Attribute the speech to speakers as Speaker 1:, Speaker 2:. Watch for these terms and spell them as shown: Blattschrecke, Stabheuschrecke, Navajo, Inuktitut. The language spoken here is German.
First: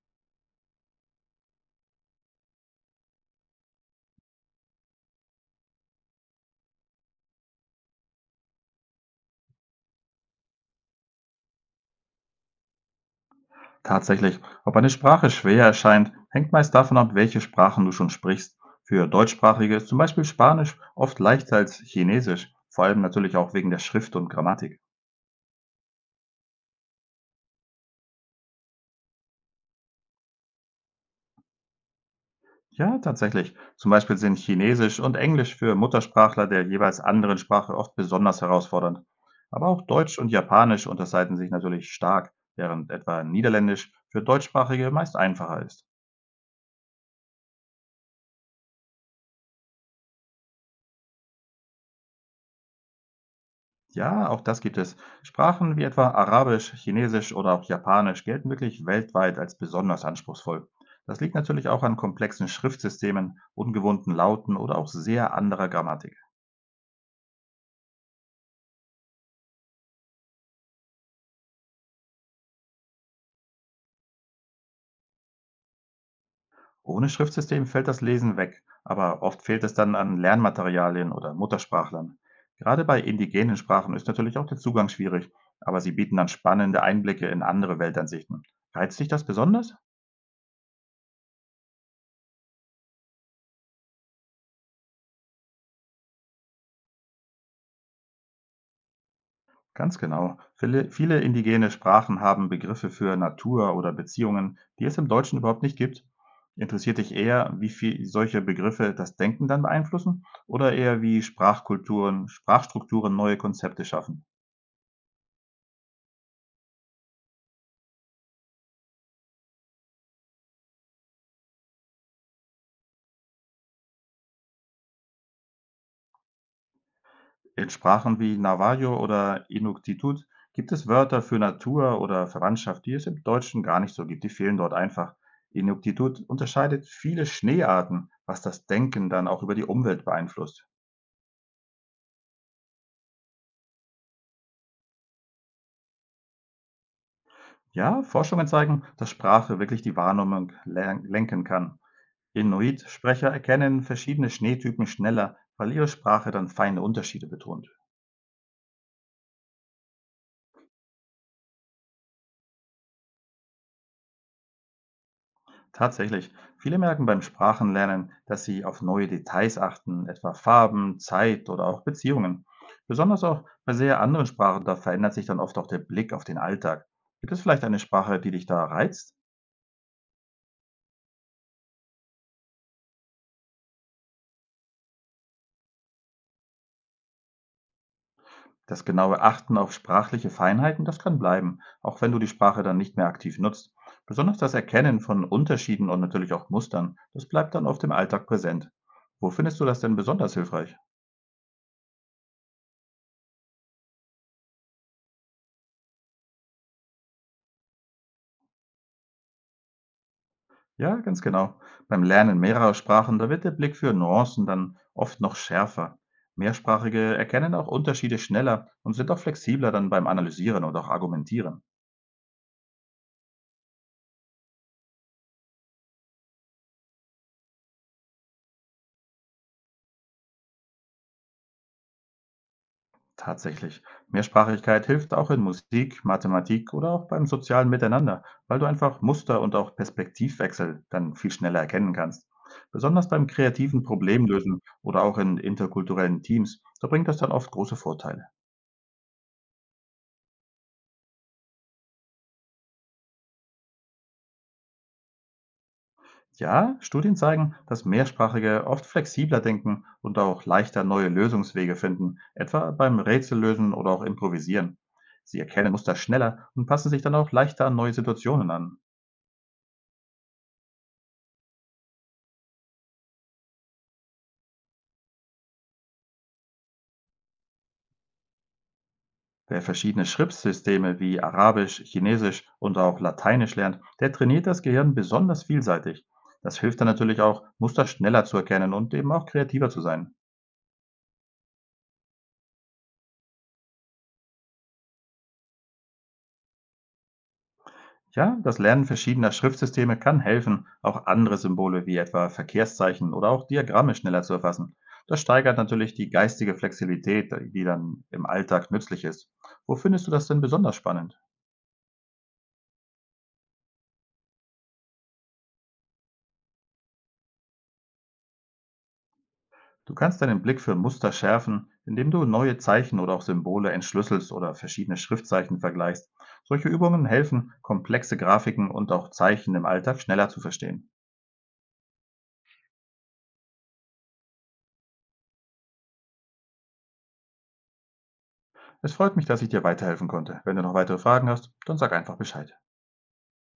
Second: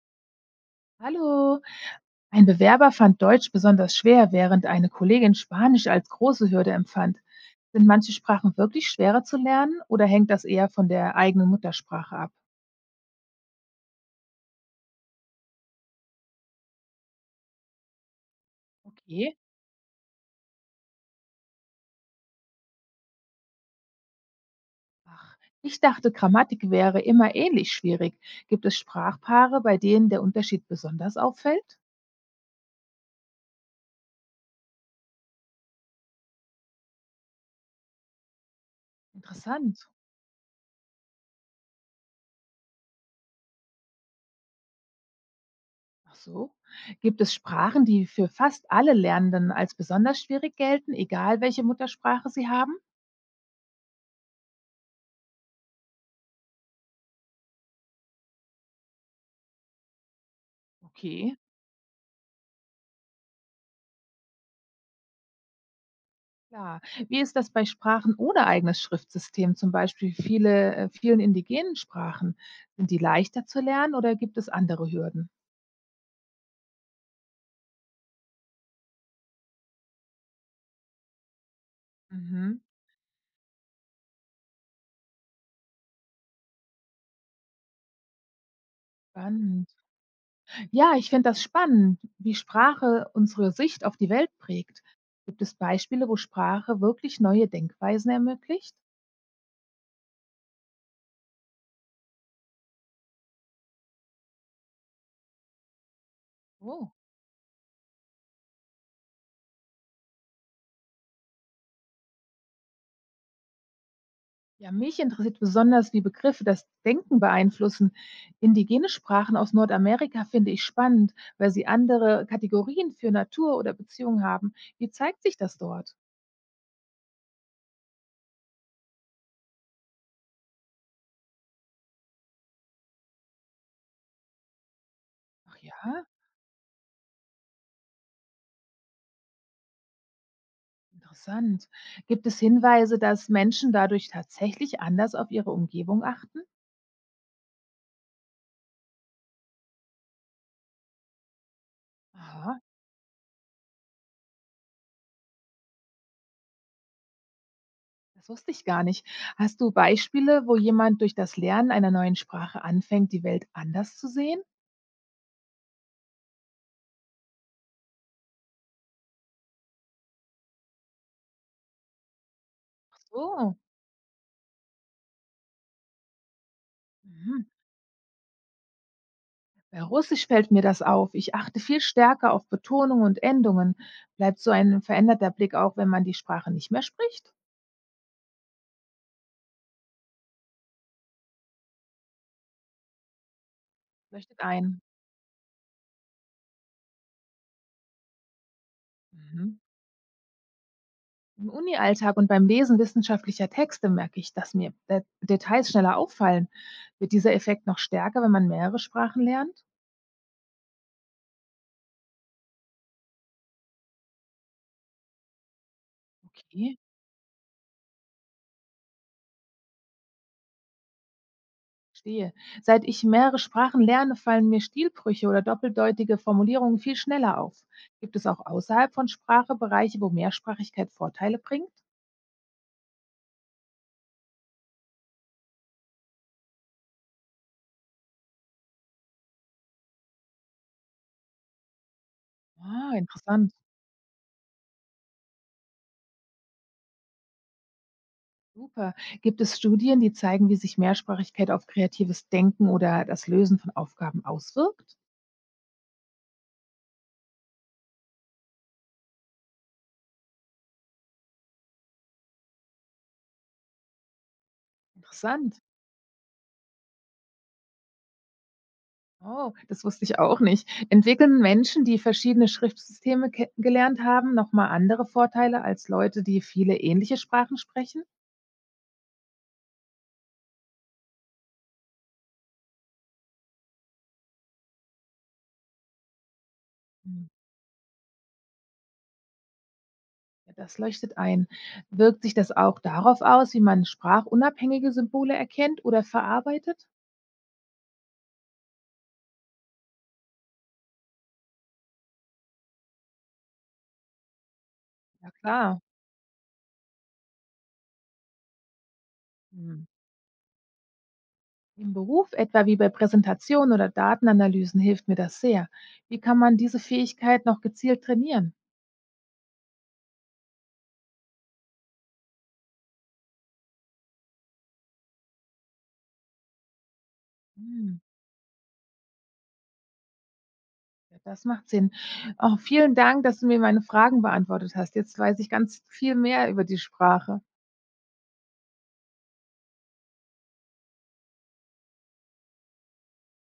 Speaker 1: Hallo, ein Bewerber fand Deutsch besonders schwer, während eine Kollegin Spanisch als große Hürde empfand. Sind manche Sprachen wirklich schwerer zu lernen oder hängt das eher von der eigenen Muttersprache ab?
Speaker 2: Tatsächlich, ob eine Sprache schwer erscheint, hängt meist davon ab, welche Sprachen du schon sprichst. Für
Speaker 1: Okay.
Speaker 2: Deutschsprachige ist zum Beispiel Spanisch oft leichter als Chinesisch, vor allem natürlich auch wegen der Schrift und Grammatik.
Speaker 1: Ach, ich dachte, Grammatik wäre immer ähnlich schwierig. Gibt es Sprachpaare, bei denen der Unterschied besonders auffällt?
Speaker 2: Ja, tatsächlich. Zum Beispiel sind Chinesisch und Englisch für Muttersprachler der jeweils anderen Sprache oft besonders herausfordernd. Aber auch
Speaker 1: Interessant.
Speaker 2: Deutsch und Japanisch unterscheiden sich natürlich stark, während etwa Niederländisch für Deutschsprachige meist einfacher ist.
Speaker 1: Ach so. Gibt es Sprachen, die für fast alle Lernenden als besonders schwierig gelten, egal welche Muttersprache sie haben?
Speaker 2: Ja, auch das gibt es. Sprachen wie etwa Arabisch, Chinesisch oder auch Japanisch gelten wirklich weltweit als besonders anspruchsvoll. Das
Speaker 1: Okay.
Speaker 2: liegt natürlich auch an komplexen Schriftsystemen, ungewohnten Lauten oder auch sehr anderer Grammatik.
Speaker 1: Klar. Wie ist das bei Sprachen ohne eigenes Schriftsystem, zum Beispiel viele, vielen indigenen Sprachen? Sind die leichter zu lernen oder gibt es andere Hürden?
Speaker 2: Ohne Schriftsystem fällt das Lesen weg, aber oft fehlt es dann an Lernmaterialien oder Muttersprachlern.
Speaker 1: Mhm.
Speaker 2: Gerade bei indigenen Sprachen ist natürlich auch der Zugang schwierig, aber sie bieten dann spannende Einblicke in andere Weltansichten. Reizt dich das
Speaker 1: Spannend.
Speaker 2: besonders?
Speaker 1: Ja, ich finde das spannend, wie Sprache unsere Sicht auf die Welt prägt. Gibt es Beispiele, wo Sprache wirklich neue Denkweisen ermöglicht?
Speaker 2: Ganz genau. Viele, viele indigene Sprachen haben Begriffe für Natur oder Beziehungen, die es im Deutschen überhaupt nicht gibt.
Speaker 1: Oh.
Speaker 2: Interessiert dich eher, wie viel solche Begriffe das Denken dann beeinflussen oder eher wie Sprachkulturen, Sprachstrukturen neue Konzepte schaffen?
Speaker 1: Ja, mich interessiert besonders, wie Begriffe das Denken beeinflussen. Indigene Sprachen aus Nordamerika finde ich spannend, weil sie andere Kategorien für Natur oder Beziehung haben. Wie zeigt sich das dort?
Speaker 2: In Sprachen wie Navajo oder Inuktitut gibt es Wörter für Natur oder Verwandtschaft, die es im Deutschen gar nicht so gibt. Die fehlen dort einfach.
Speaker 1: Ach ja,
Speaker 2: Inuktitut unterscheidet viele Schneearten, was das Denken dann auch über die Umwelt beeinflusst.
Speaker 1: interessant. Gibt es Hinweise, dass Menschen dadurch tatsächlich anders auf ihre Umgebung achten?
Speaker 2: Ja, Forschungen zeigen, dass Sprache wirklich die Wahrnehmung lenken kann.
Speaker 1: Aha,
Speaker 2: Inuit-Sprecher erkennen verschiedene Schneetypen schneller, weil ihre Sprache dann feine Unterschiede betont.
Speaker 1: das wusste ich gar nicht. Hast du Beispiele, wo jemand durch das Lernen einer neuen Sprache anfängt, die Welt anders zu sehen?
Speaker 2: Tatsächlich, viele merken beim Sprachenlernen, dass sie auf neue Details achten, etwa Farben, Zeit oder auch Beziehungen. Besonders auch
Speaker 1: So.
Speaker 2: bei sehr anderen Sprachen, da verändert sich dann oft auch der Blick auf den Alltag. Gibt es
Speaker 1: Mhm.
Speaker 2: vielleicht eine Sprache, die dich da reizt?
Speaker 1: Bei Russisch fällt mir das auf. Ich achte viel stärker auf Betonung und Endungen. Bleibt so ein veränderter Blick auch, wenn man die Sprache nicht mehr spricht?
Speaker 2: Das genaue Achten auf sprachliche Feinheiten, das kann bleiben, auch wenn du die Sprache dann nicht mehr aktiv nutzt. Besonders
Speaker 1: Leuchtet
Speaker 2: das
Speaker 1: ein.
Speaker 2: Erkennen von Unterschieden und natürlich auch Mustern, das bleibt dann oft im Alltag präsent. Wo findest
Speaker 1: Mhm.
Speaker 2: du das denn besonders hilfreich?
Speaker 1: Im Uni-Alltag und beim Lesen wissenschaftlicher Texte merke ich, dass mir De Details schneller auffallen. Wird dieser Effekt noch stärker, wenn man mehrere Sprachen lernt?
Speaker 2: Ja, ganz genau. Beim Lernen mehrerer Sprachen, da wird der Blick für Nuancen dann oft noch schärfer.
Speaker 1: Okay,
Speaker 2: Mehrsprachige erkennen auch Unterschiede schneller und sind auch flexibler dann beim Analysieren und auch Argumentieren.
Speaker 1: verstehe. Seit ich mehrere Sprachen lerne, fallen mir Stilbrüche oder doppeldeutige Formulierungen viel schneller auf. Gibt es auch außerhalb von Sprache Bereiche, wo Mehrsprachigkeit Vorteile bringt?
Speaker 2: Tatsächlich. Mehrsprachigkeit hilft auch in Musik, Mathematik oder auch beim sozialen Miteinander, weil du einfach Muster und auch Perspektivwechsel dann viel schneller erkennen kannst.
Speaker 1: Ah,
Speaker 2: Besonders beim
Speaker 1: interessant.
Speaker 2: kreativen Problemlösen oder auch in interkulturellen Teams, da bringt das dann oft große Vorteile.
Speaker 1: Super. Gibt es Studien, die zeigen, wie sich Mehrsprachigkeit auf kreatives Denken oder das Lösen von Aufgaben auswirkt?
Speaker 2: Ja, Studien zeigen, dass Mehrsprachige oft flexibler denken und auch leichter neue Lösungswege finden, etwa beim Rätsellösen oder auch Improvisieren. Sie
Speaker 1: Interessant.
Speaker 2: erkennen Muster schneller und passen sich dann auch leichter an neue Situationen an.
Speaker 1: Oh, das wusste ich auch nicht. Entwickeln Menschen, die verschiedene Schriftsysteme gelernt haben, nochmal andere Vorteile als Leute, die viele ähnliche Sprachen sprechen?
Speaker 2: Wer verschiedene Schriftsysteme wie Arabisch, Chinesisch und auch Lateinisch lernt, der trainiert das Gehirn besonders vielseitig. Das hilft dann natürlich
Speaker 1: Hm,
Speaker 2: auch, Muster schneller zu erkennen und eben auch kreativer zu sein.
Speaker 1: ja, das leuchtet ein. Wirkt sich das auch darauf aus, wie man sprachunabhängige Symbole erkennt oder verarbeitet?
Speaker 2: Ja, das Lernen verschiedener Schriftsysteme kann helfen, auch andere Symbole wie etwa Verkehrszeichen oder auch Diagramme schneller zu erfassen. Das
Speaker 1: Ja
Speaker 2: steigert
Speaker 1: klar.
Speaker 2: natürlich die geistige Flexibilität, die dann im Alltag nützlich ist. Wo
Speaker 1: Hm.
Speaker 2: findest du das denn besonders spannend?
Speaker 1: Im Beruf, etwa wie bei Präsentationen oder Datenanalysen, hilft mir das sehr. Wie kann man diese Fähigkeit noch gezielt trainieren?
Speaker 2: Du kannst deinen Blick für Muster schärfen, indem du neue Zeichen oder auch Symbole entschlüsselst oder verschiedene Schriftzeichen vergleichst. Solche Übungen helfen,
Speaker 1: Hm,
Speaker 2: komplexe Grafiken und auch Zeichen im Alltag schneller zu verstehen.
Speaker 1: ja, das macht Sinn. Auch vielen Dank, dass du mir meine Fragen beantwortet hast. Jetzt weiß ich ganz viel mehr über die Sprache.
Speaker 2: Es freut mich, dass ich dir weiterhelfen konnte. Wenn du noch weitere Fragen hast, dann sag einfach Bescheid.